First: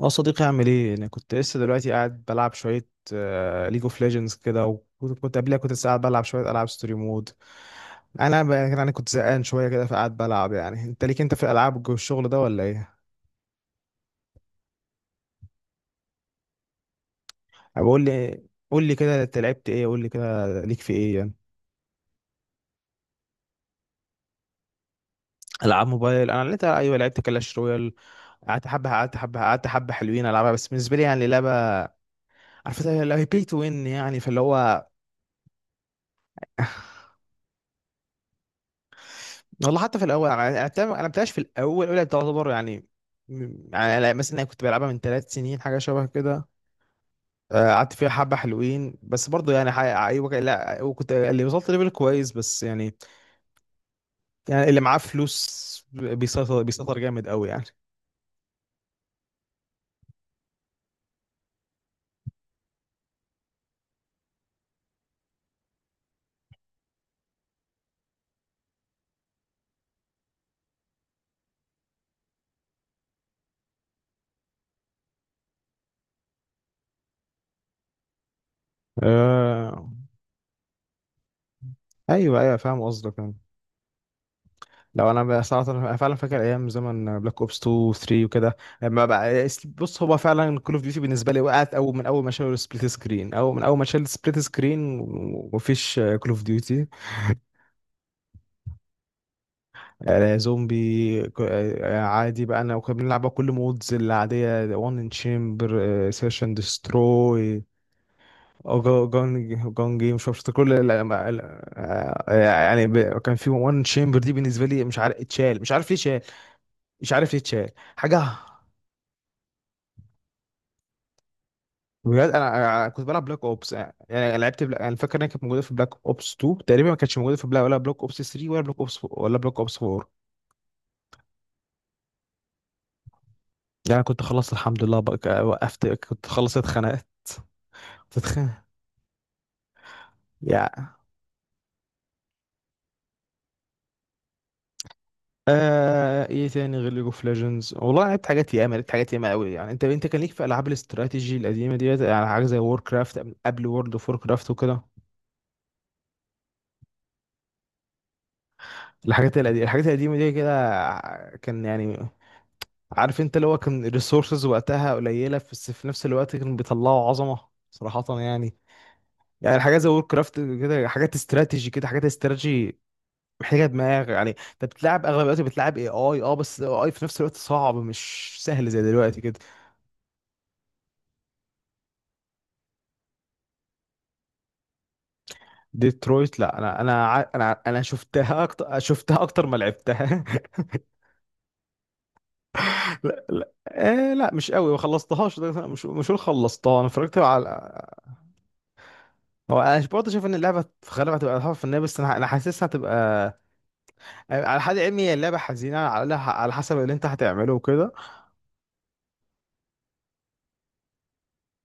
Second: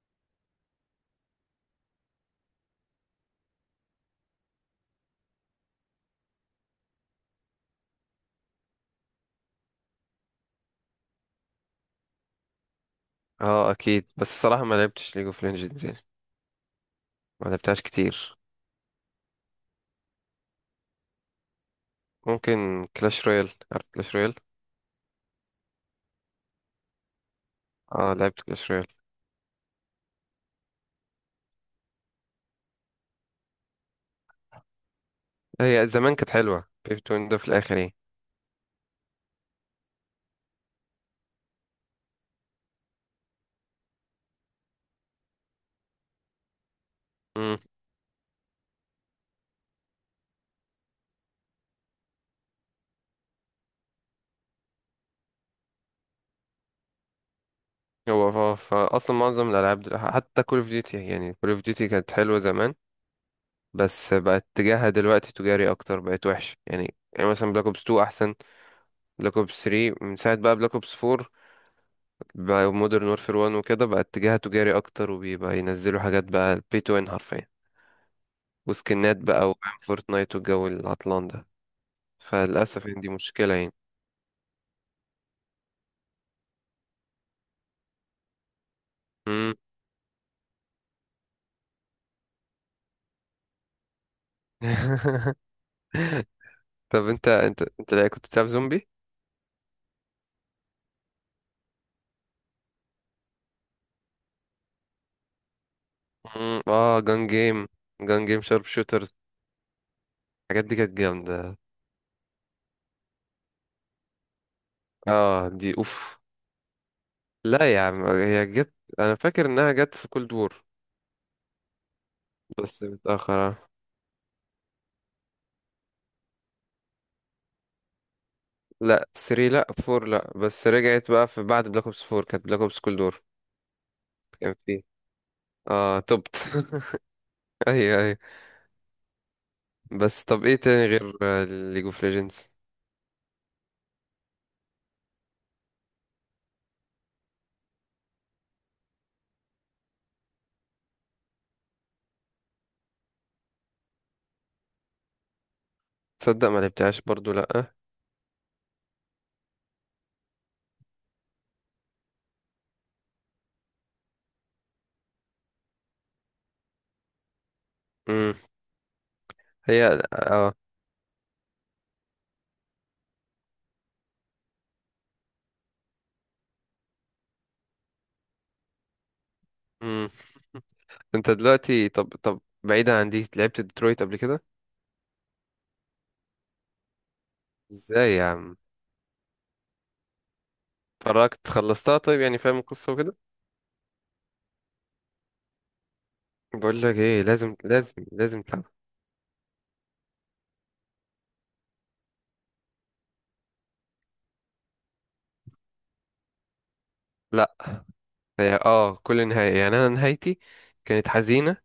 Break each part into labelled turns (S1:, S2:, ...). S1: اه، صديقي، اعمل ايه؟ انا كنت لسه دلوقتي قاعد بلعب شويه ليج اوف ليجندز كده، وكنت كنت قبلها كنت لسه قاعد بلعب شويه العاب ستوري مود. انا كنت زهقان شويه كده فقعد بلعب. يعني انت، ليك انت في الالعاب الشغل ده ولا ايه؟
S2: اه اكيد، بس الصراحه ما لعبتش ليج اوف ليجندز يعني. ما لعبتهاش
S1: بقول
S2: كتير.
S1: لي، قول لي كده انت لعبت ايه، قول لي كده ليك في ايه يعني.
S2: ممكن كلاش رويال، عارف كلاش رويال؟
S1: العاب موبايل، انا لعبت، ايوه لعبت كلاش رويال.
S2: اه لعبت
S1: قعدت
S2: كلاش رويال.
S1: حبه قعدت حبه قعدت حبه حلوين، العبها بس بالنسبه لي يعني لعبه، عارف اللي هي بي تو وين يعني، فاللي هو
S2: هي زمان كانت حلوه، بيفت ويندو في الاخر يعني.
S1: والله حتى في الاول، انا أنا- أنا ما لعبتهاش في الاول، الاولى تعتبر يعني. يعني أنا مثلا، كنت بلعبها من 3 سنين، حاجه شبه كده.
S2: امم
S1: آه، قعدت فيها حبه حلوين بس برضو يعني ايوه لا، وكنت اللي وصلت ليفل كويس بس يعني، يعني اللي معاه فلوس بيسيطر جامد قوي يعني.
S2: هو اصلا معظم الالعاب حتى كول اوف ديوتي، يعني كول اوف ديوتي كانت حلوه زمان، بس بقت اتجاهها دلوقتي تجاري اكتر، بقت وحشه يعني. يعني مثلا بلاك اوبس 2 احسن بلاك اوبس 3، من ساعه بقى بلاك اوبس 4 بقى مودرن وورفير 1 وكده، بقى اتجاهها تجاري اكتر، وبيبقى ينزلوا حاجات بقى بي تو ان حرفيا، وسكنات بقى وفاهم
S1: آه،
S2: فورتنايت والجو العطلان ده.
S1: ايوه ايوه، فاهم
S2: فللأسف يعني دي
S1: قصدك يعني.
S2: مشكلة يعني.
S1: لو انا بقى صراحه، أنا فعلا فاكر ايام زمن بلاك اوبس 2 و 3 وكده. لما بقى
S2: مم.
S1: بص، هو فعلا كول اوف ديوتي بالنسبه لي وقعت اول، من اول ما شالوا السبليت سكرين، او من اول ما شال السبليت سكرين ومفيش كول اوف ديوتي.
S2: طب انت لا كنت بتلعب زومبي؟
S1: زومبي آه، عادي بقى انا، وكنا بنلعب بقى كل مودز العاديه، وان ان تشامبر، سيرش اند
S2: اه جان جيم،
S1: دستروي.
S2: جان جيم شارب شوترز.
S1: جون جون جيم، مش عارف
S2: الحاجات
S1: كل
S2: دي كانت جامدة.
S1: آه، يعني كان في وان تشامبر دي بالنسبه لي، مش عارف
S2: اه
S1: اتشال،
S2: دي
S1: مش عارف
S2: اوف.
S1: ليه اتشال، مش عارف ليه اتشال
S2: لا يا عم،
S1: حاجه.
S2: هي جت. انا فاكر انها جت في كولد وور،
S1: بجد، انا
S2: بس
S1: أنا كنت بلعب
S2: متأخر
S1: بلاك اوبس
S2: اه.
S1: يعني، انا فاكر انها كانت موجوده في بلاك اوبس 2 تقريبا، ما كانتش موجوده في ولا بلاك اوبس 3، ولا بلاك اوبس،
S2: لا 3
S1: ولا بلاك
S2: لا
S1: اوبس
S2: 4،
S1: 4
S2: لا بس رجعت بقى في بعد بلاك اوبس 4، كانت بلاك اوبس كولد وور.
S1: يعني. كنت خلصت
S2: كان فيه
S1: الحمد لله بقى، وقفت،
S2: اه
S1: كنت
S2: توبت.
S1: خلصت، اتخانقت،
S2: ايوه
S1: كنت
S2: ايوه.
S1: اتخانق.
S2: بس طب ايه تاني
S1: يا
S2: غير ليج اوف ليجندز؟
S1: آه، ايه تاني غير ليج اوف ليجندز؟ والله، أنا لعبت حاجات ياما، لعبت حاجات ياما قوي يعني. انت، كان ليك في العاب الاستراتيجي القديمه ديت يعني، حاجه زي وور كرافت قبل وورلد اوف وور كرافت وكده.
S2: تصدق ما لعبتهاش برضو لأ.
S1: الحاجات القديمه دي كده آه، كان يعني عارف انت، اللي هو كان الريسورسز وقتها قليله، بس في نفس الوقت كانوا بيطلعوا عظمه صراحه
S2: امم
S1: يعني. يعني حاجه
S2: هي
S1: زي وور كرافت
S2: اه.
S1: كده، حاجات استراتيجي محتاجه دماغ يعني. انت بتلعب اغلب الوقت بتلعب اي اي اه، بس اي في نفس الوقت صعب، مش سهل زي دلوقتي كده.
S2: امم انت دلوقتي، طب طب بعيدا عن دي، لعبت ديترويت قبل كده؟
S1: ديترويت، لا، انا
S2: ازاي يا
S1: شفتها
S2: عم؟
S1: اكتر، شفتها اكتر ما لعبتها.
S2: اتفرجت خلصتها طيب، يعني فاهم القصة وكده؟
S1: لا لا آه، لا مش قوي، ما خلصتهاش، مش هقول خلصتها،
S2: بقول
S1: انا
S2: لك
S1: اتفرجت
S2: ايه، لازم
S1: على،
S2: لازم لازم تلعبها.
S1: هو انا برضه شايف ان اللعبه في غالبها هتبقى تحفه فنيه بس انا حاسسها هتبقى. على حد علمي، هي اللعبة حزينة، على الأقل على حسب اللي أنت هتعمله
S2: لا
S1: وكده.
S2: هي اه كل نهاية، يعني انا نهايتي كانت حزينة.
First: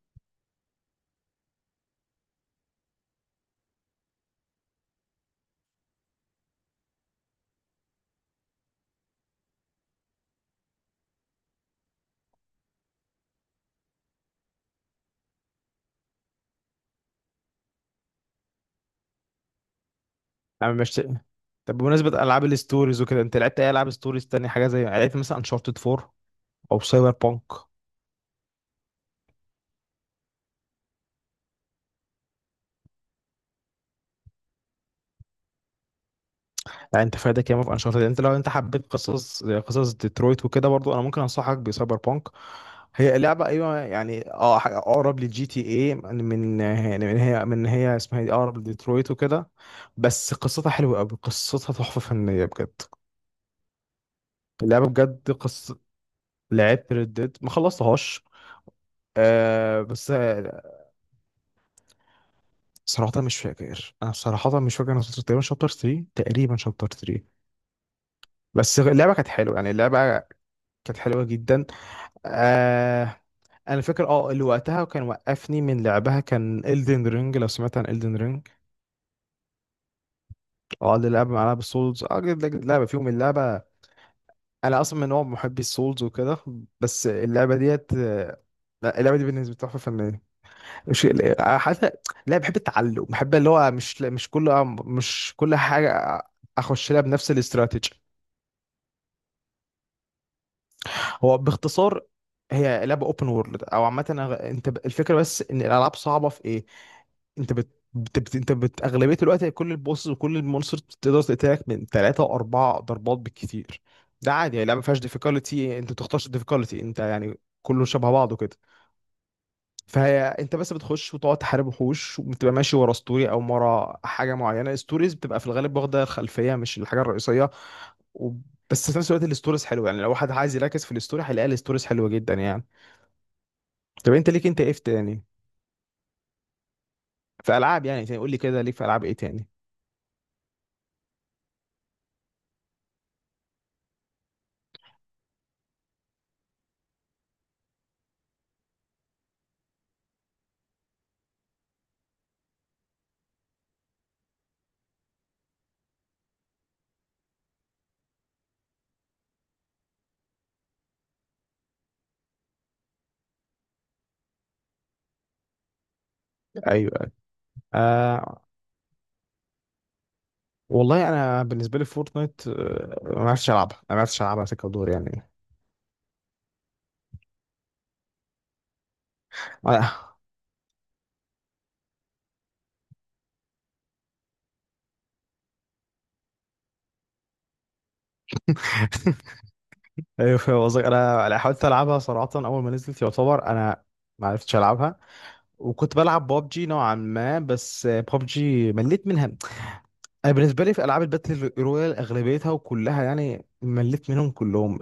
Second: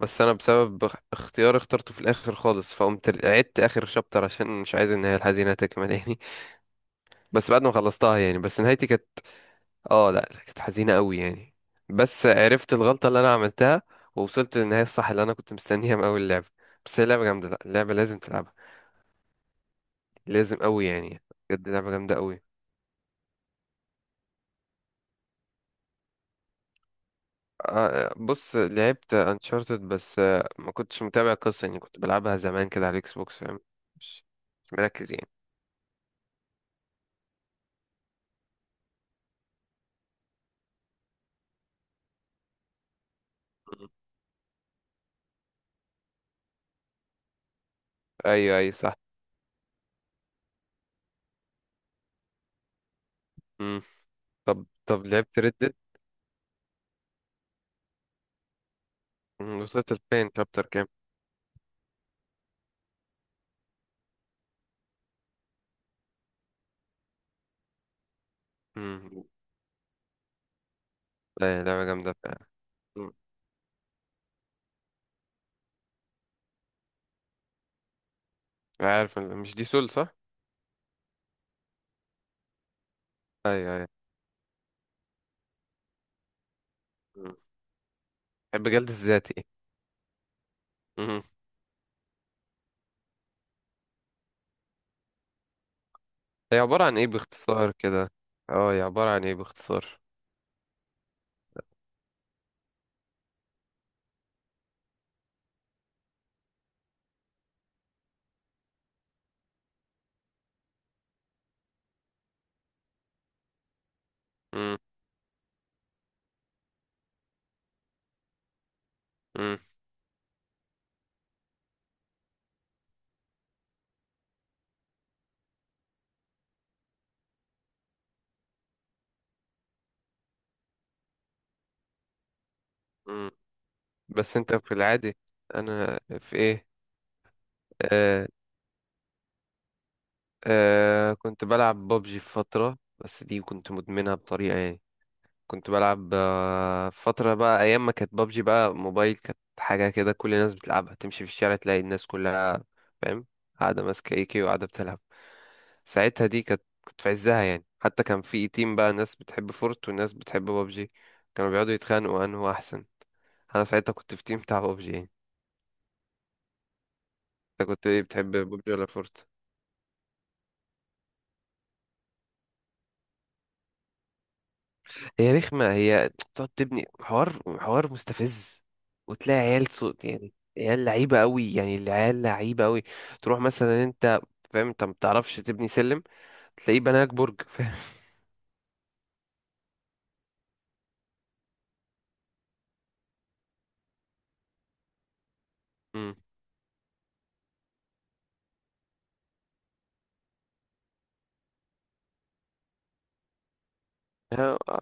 S2: بس انا بسبب اختيار اخترته في الاخر خالص، فقمت عدت اخر شابتر عشان مش عايز النهاية الحزينة تكمل يعني. بس بعد ما خلصتها يعني، بس نهايتي كانت اه، لا لا، كانت حزينة قوي يعني. بس عرفت الغلطة اللي انا عملتها، ووصلت للنهاية الصح اللي انا كنت مستنيها من اول اللعبة. بس هي لعبة جامدة، لا اللعبة لازم تلعبها، لازم
S1: أنا
S2: قوي
S1: مش.
S2: يعني. بجد
S1: طب،
S2: لعبة جامدة
S1: بمناسبة
S2: قوي.
S1: ألعاب الستوريز وكده، أنت لعبت أي ألعاب ستوريز تانية؟ حاجة زي يعني، لعبت مثلا أنشارتد 4 أو سايبر بانك؟
S2: آه، بص لعبت انشارتد، بس آه، ما كنتش متابع القصة يعني، كنت بلعبها زمان كده على الاكس بوكس، فاهم؟ مش مش مركز يعني.
S1: يعني، أنت فايدك ياما في أنشارتد. أنت لو أنت حبيت قصص زي قصص ديترويت وكده، برضو أنا ممكن أنصحك بسايبر بانك. هي لعبة، أيوة
S2: مم.
S1: يعني، أه حاجة أقرب للجي تي إيه من من يعني من هي، هي اسمها إيه دي،
S2: ايوه
S1: أقرب
S2: ايوه صح.
S1: لديترويت وكده. بس قصتها حلوة أوي، قصتها تحفة فنية بجد.
S2: مم. طب
S1: اللعبة
S2: طب
S1: بجد
S2: لعبت
S1: قص
S2: ردت؟
S1: لعبت ريد ديد، ما خلصتهاش آه،
S2: وصلت
S1: بس
S2: لفين،
S1: آه،
S2: شابتر كام؟
S1: صراحة مش فاكر، انا وصلت تقريبا شابتر 3، تقريبا شابتر 3. بس اللعبة
S2: مم.
S1: كانت حلوة يعني، كانت حلوة
S2: آه،
S1: جدا.
S2: لعبة جامدة فعلا. مم.
S1: آه، انا فاكر اه اللي وقتها كان وقفني من لعبها، كان Elden Ring. لو سمعت عن Elden Ring،
S2: عارف، مش دي سول صح؟
S1: اه، اللي لعبة مع لعبة سولز، اه لعبة فيهم اللعبة.
S2: ايوه
S1: انا اصلا من نوع محبي السولز وكده، بس
S2: ايوه.
S1: اللعبة ديت آه،
S2: الجلد
S1: لا، اللعبة دي
S2: الذاتي.
S1: بالنسبة لي تحفة فنية. مش
S2: مم.
S1: حتى لا، بحب التعلم، بحب اللي هو مش كل آه، مش كل حاجه
S2: هي عبارة
S1: اخش
S2: عن
S1: لها
S2: ايه
S1: بنفس
S2: باختصار
S1: الاستراتيجي.
S2: كده؟ اه هي عبارة عن ايه باختصار؟
S1: هو باختصار، هي لعبه اوبن وورلد او عامه، الفكره بس ان الالعاب صعبه في ايه. انت بت... بت... بت... انت بت... اغلبيه الوقت كل البوسز وكل المونسترز بتقدر تقتلك من 3 و4 ضربات بالكتير. ده عادي يعني،
S2: مم.
S1: لعبه ما فيهاش ديفيكولتي، انت ما بتختارش الديفيكولتي انت يعني، كله شبه بعضه كده.
S2: مم.
S1: فانت بس بتخش وتقعد تحارب وحوش، وبتبقى ماشي ورا ستوري او ورا حاجه معينه. الستوريز بتبقى في الغالب واخده الخلفيه، مش الحاجه الرئيسيه، و... بس في نفس الوقت الستوريز حلوه يعني، لو واحد عايز يركز في الستوري هيلاقي الستوريز حلوه جدا يعني.
S2: مم.
S1: طب انت،
S2: بس
S1: ليك
S2: انت
S1: انت ايه
S2: في
S1: في
S2: العادي،
S1: تاني؟
S2: انا في ايه؟
S1: في العاب يعني تاني،
S2: آه،
S1: قول لي كده ليك في العاب ايه تاني.
S2: آه، كنت بلعب ببجي في فترة، بس دي كنت مدمنها بطريقة يعني. كنت بلعب آه، فترة بقى، أيام ما كانت بابجي بقى موبايل، كانت حاجة كده، كل الناس بتلعبها، تمشي في الشارع تلاقي الناس كلها فاهم قاعدة ماسكة ايكي وقاعدة بتلعب. ساعتها دي كانت، كانت في عزها يعني. حتى كان في تيم بقى، ناس بتحب فورت وناس بتحب بابجي، كانوا بيقعدوا يتخانقوا أنه أحسن. أنا ساعتها كنت في تيم بتاع بابجي يعني.
S1: ايوه. أيوة.
S2: أنت كنت ايه، بتحب
S1: آه،
S2: بابجي ولا فورت؟
S1: والله انا بالنسبه لي فورتنايت آه، ما عرفتش العبها، ما عرفتش العبها سكه ودور يعني.
S2: هي رخمة، هي بتقعد تبني حوار، حوار مستفز، وتلاقي عيال صوت،
S1: انا
S2: يعني عيال لعيبة قوي يعني، العيال لعيبة قوي. تروح مثلا انت، فاهم، انت ما بتعرفش تبني سلم، تلاقيه بناك برج فاهم.
S1: ايوه فاهم قصدك. انا حاولت العبها صراحه اول ما نزلت يعتبر، انا ما عرفتش العبها. وكنت
S2: مم.
S1: بلعب بابجي نوعا ما، بس بابجي مليت منها. انا بالنسبه لي في العاب الباتل رويال اغلبيتها وكلها يعني، مليت منهم
S2: هي
S1: كلهم.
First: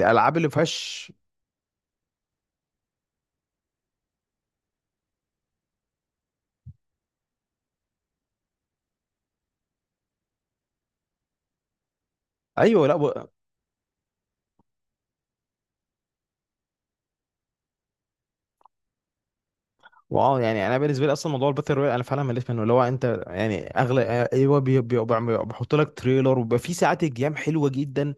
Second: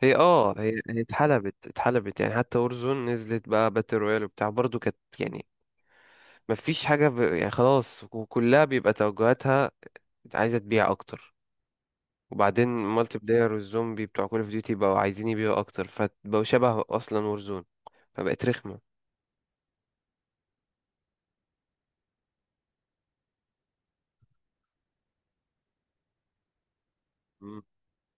S2: هي
S1: اللي
S2: اه، هي
S1: فيهاش،
S2: اتحلبت، اتحلبت يعني. حتى اورزون نزلت بقى باتل رويال وبتاع برضو، كانت يعني ما فيش حاجة يعني خلاص، وكلها بيبقى توجهاتها عايزة تبيع اكتر. وبعدين
S1: ايوه لا
S2: مالتي
S1: و-
S2: بلاير والزومبي بتوع كول اوف ديوتي بقوا عايزين يبيعوا اكتر، فبقوا شبه اصلا وورزون، فبقت رخمه.
S1: واو يعني انا بالنسبه لي اصلا موضوع الباتل رويال انا فعلا مليت منه. اللي هو انت يعني اغلب، ايوه بيحط لك تريلر وبيبقى في ساعات الجيم
S2: مم.
S1: حلوه جدا.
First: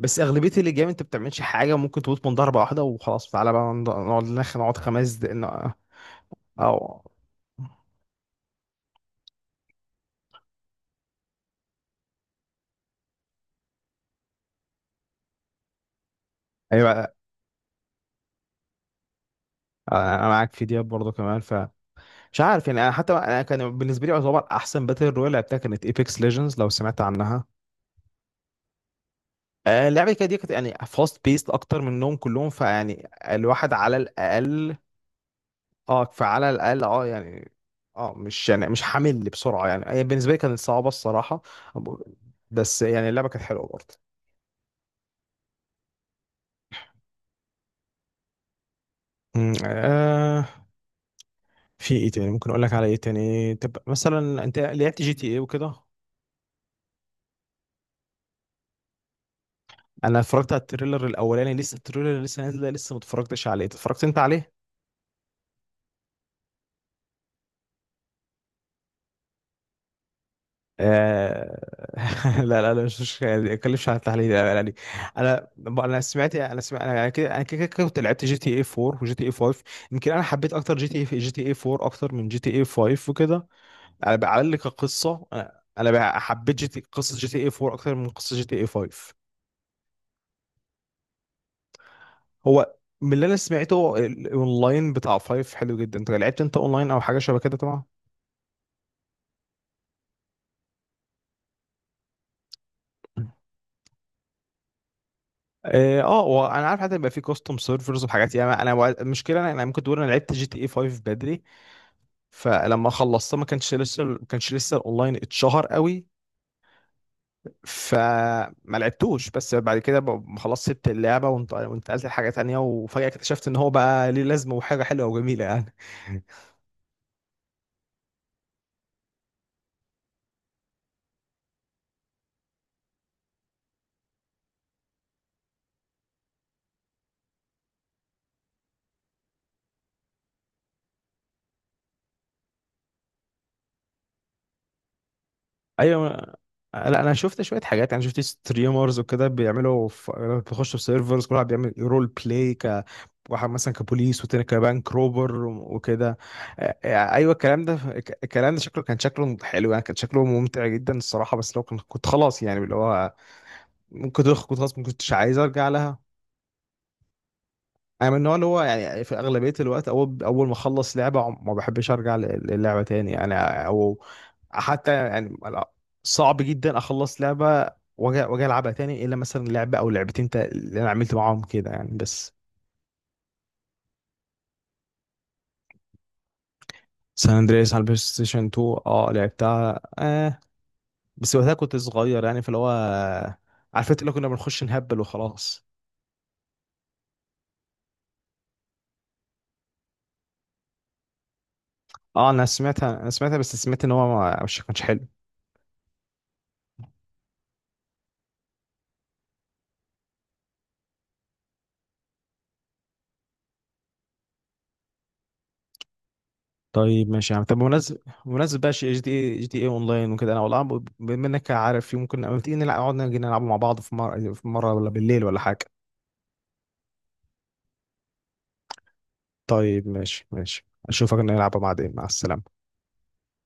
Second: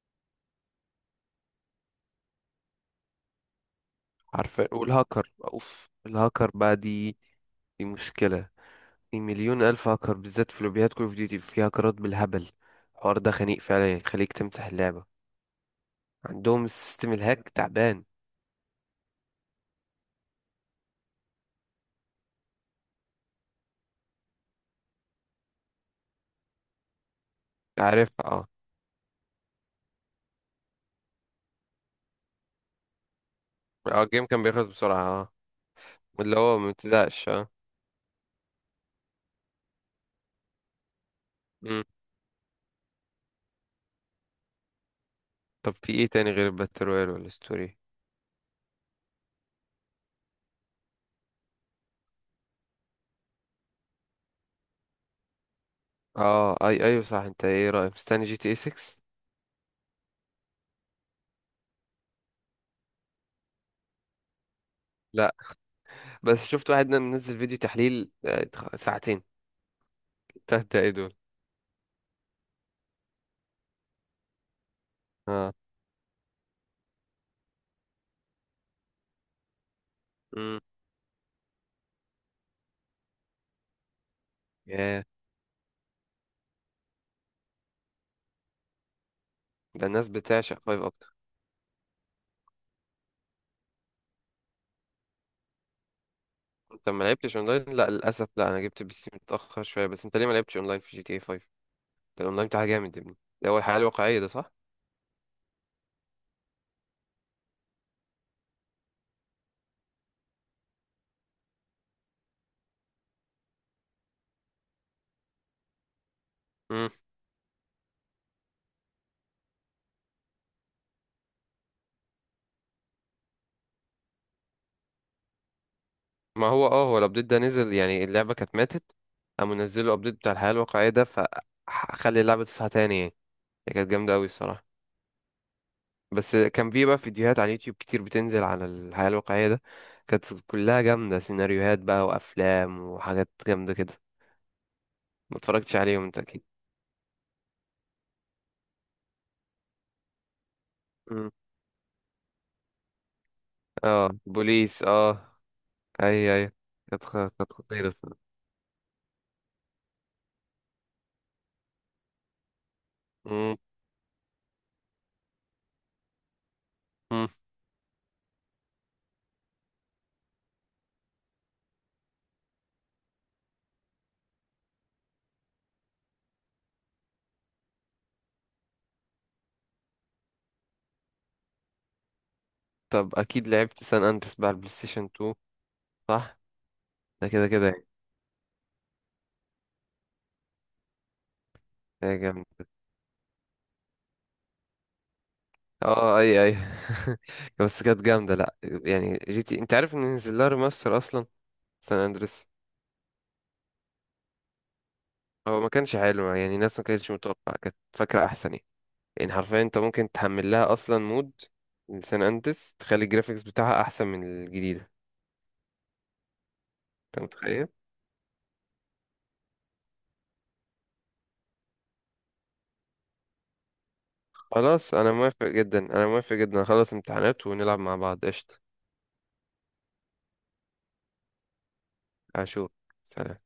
S1: بس اغلبيه الجيم انت بتعملش حاجه، ممكن تموت من ضربه واحده، وخلاص تعالى بقى
S2: عارفه،
S1: نقعد خمس
S2: والهاكر
S1: دقايق
S2: اوف الهاكر بقى
S1: او.
S2: دي، دي مشكله. في مليون الف هاكر، بالذات في لوبيات كول اوف ديوتي في هاكرات بالهبل. الحوار ده خنيق فعلا، يخليك تمسح اللعبه. عندهم
S1: ايوه
S2: السيستم الهاك تعبان.
S1: انا معاك في دياب برضه كمان. مش عارف يعني، انا حتى انا كان بالنسبه لي يعتبر احسن باتل رويال لعبتها كانت ايبكس ليجندز، لو سمعت عنها.
S2: عارف اه.
S1: آه، اللعبه كده دي كانت يعني فاست بيست اكتر منهم كلهم. فيعني الواحد على
S2: اه الجيم كان بيخلص
S1: الاقل،
S2: بسرعه اه،
S1: اه
S2: اللي
S1: فعلى
S2: هو ما
S1: الاقل اه
S2: بتزهقش اه.
S1: يعني. اه، مش يعني مش حامل بسرعه يعني. هي بالنسبه لي كانت صعبه الصراحه،
S2: مم.
S1: بس يعني اللعبه كانت حلوه برضه.
S2: طب في ايه تاني غير الباتل رويال والستوري؟
S1: آه، في ايه تاني ممكن اقول لك على ايه تاني؟ طب مثلا، انت لعبت جي تي ايه وكده؟
S2: اه اي ايوه صح. انت ايه رايك، مستني جي تي اي 6؟
S1: انا اتفرجت على التريلر الاولاني، لسه التريلر لسه نازله، لسه ما اتفرجتش عليه. اتفرجت انت عليه؟
S2: لا، بس شفت واحد منزل فيديو تحليل آه، ساعتين تلات دقايق دول.
S1: آه، لا مش مش يعني، ما اتكلمش عن التحليل، لا لا، يعني انا،
S2: اه.
S1: انا سمعت انا سمعت انا كده انا كده كده كنت لعبت جي تي اي 4 وجي تي اي 5. يمكن حبيت
S2: امم
S1: اكتر جي تي اي، جي تي اي 4 اكتر من جي تي اي 5 وكده. على على الاقل
S2: ياه،
S1: كقصه، انا بقى حبيت جي تي قصه جي تي اي 4 اكتر من قصه جي تي اي 5.
S2: ده الناس بتعشق فايف اكتر.
S1: هو، من اللي انا سمعته الاونلاين بتاع 5 حلو جدا. انت لعبت انت
S2: انت
S1: اونلاين او
S2: ما
S1: حاجه
S2: لعبتش
S1: شبه كده
S2: اونلاين؟
S1: طبعا؟
S2: لا للاسف لا، انا جبت بي سي متاخر شويه. بس انت ليه ما لعبتش اونلاين في جي تي اي 5؟ ده الاونلاين بتاعها جامد يا ابني، ده هو الحياه الواقعيه ده صح.
S1: اه، آه، وانا عارف حتى يبقى في كاستم سيرفرز وحاجات يعني. انا المشكله، انا ممكن تقول انا لعبت جي تي اي 5 بدري، فلما خلصتها ما كانش لسه، ما كانش لسه الاونلاين اتشهر قوي.
S2: امم
S1: فما لعبتوش. بس بعد كده خلاص، سبت اللعبه وانتقلت لحاجه تانية، وفجاه اكتشفت ان هو بقى ليه لازمه وحاجه حلوه وجميله يعني.
S2: ما هو اه، هو الابديت ده نزل يعني، اللعبه كانت ماتت، قاموا نزلوا الابديت بتاع الحياه الواقعيه ده، فخلي اللعبه تصحى تاني يعني. هي كانت جامده قوي الصراحه. بس كان في بقى فيديوهات على اليوتيوب كتير بتنزل عن الحياة الواقعية ده، كانت كلها جامدة، سيناريوهات بقى وأفلام وحاجات جامدة كده. ما اتفرجتش عليهم
S1: ايوه
S2: انت أكيد.
S1: لا، انا شفت شويه حاجات يعني، شفت ستريمرز وكده بيعملوا بيخشوا في سيرفرز،
S2: مم.
S1: كل واحد بيعمل رول بلاي. واحد مثلا
S2: اه
S1: كبوليس والتاني
S2: بوليس
S1: كبنك روبر
S2: اه.
S1: وكده.
S2: أي أي.
S1: آه،
S2: كانت
S1: آه،
S2: خ-
S1: ايوه
S2: كانت
S1: الكلام ده
S2: خطيرة الصراحة.
S1: الكلام ده شكله كان شكله حلو يعني، كان شكله ممتع جدا الصراحه، بس لو كنت، كنت خلاص يعني اللي هو
S2: مم.
S1: كنت خلاص ما كنتش عايز ارجع لها.
S2: مم.
S1: انا من النوع اللي هو يعني في اغلبيه الوقت، اول ما اخلص لعبه ما بحبش ارجع للعبه تاني يعني. او حتى يعني لا، صعب جدا اخلص لعبه واجي، العبها تاني، الا مثلا لعبه او لعبتين اللي انا عملت معاهم كده يعني بس.
S2: طب أكيد لعبت سان أندريس بقى على البلاي ستيشن 2، صح؟ ده
S1: سان
S2: كده كده
S1: اندريس على
S2: يعني.
S1: البلاي ستيشن 2، اه لعبتها آه، بس وقتها كنت
S2: هي
S1: صغير يعني،
S2: جامدة.
S1: فاللي هو عارف انت اللي كنا بنخش نهبل وخلاص.
S2: اه أي أي. بس كانت جامدة لأ يعني. جي تي أنت عارف إن نزل لها ريماستر أصلا، سان
S1: اه، انا
S2: أندريس؟
S1: سمعتها انا سمعتها بس سمعت ان هو مش كانش حلو.
S2: هو ما كانش حلو يعني، الناس ما كانتش متوقعة، كانت فاكرة أحسن يعني. يعني حرفيا انت ممكن تحمل لها اصلا مود لسان اندريس، تخلي الجرافيكس بتاعها احسن من الجديده.
S1: طيب
S2: انت
S1: ماشي يا عم، طب
S2: متخيل؟
S1: بمناسبة، بمناسبة بقى جي دي اي، جي دي اي اونلاين وكده، انا والله بما انك عارف، ممكن اما تيجي نلعب، نقعد نيجي نلعب مع بعض، في مرة في مرة، ولا
S2: خلاص انا
S1: بالليل ولا
S2: موافق
S1: حاجة.
S2: جدا، انا موافق جدا، خلص امتحانات ونلعب مع بعض قشطه.
S1: طيب ماشي ماشي، اشوفك، نلعب بعدين، مع السلامة.
S2: اشوف. سلام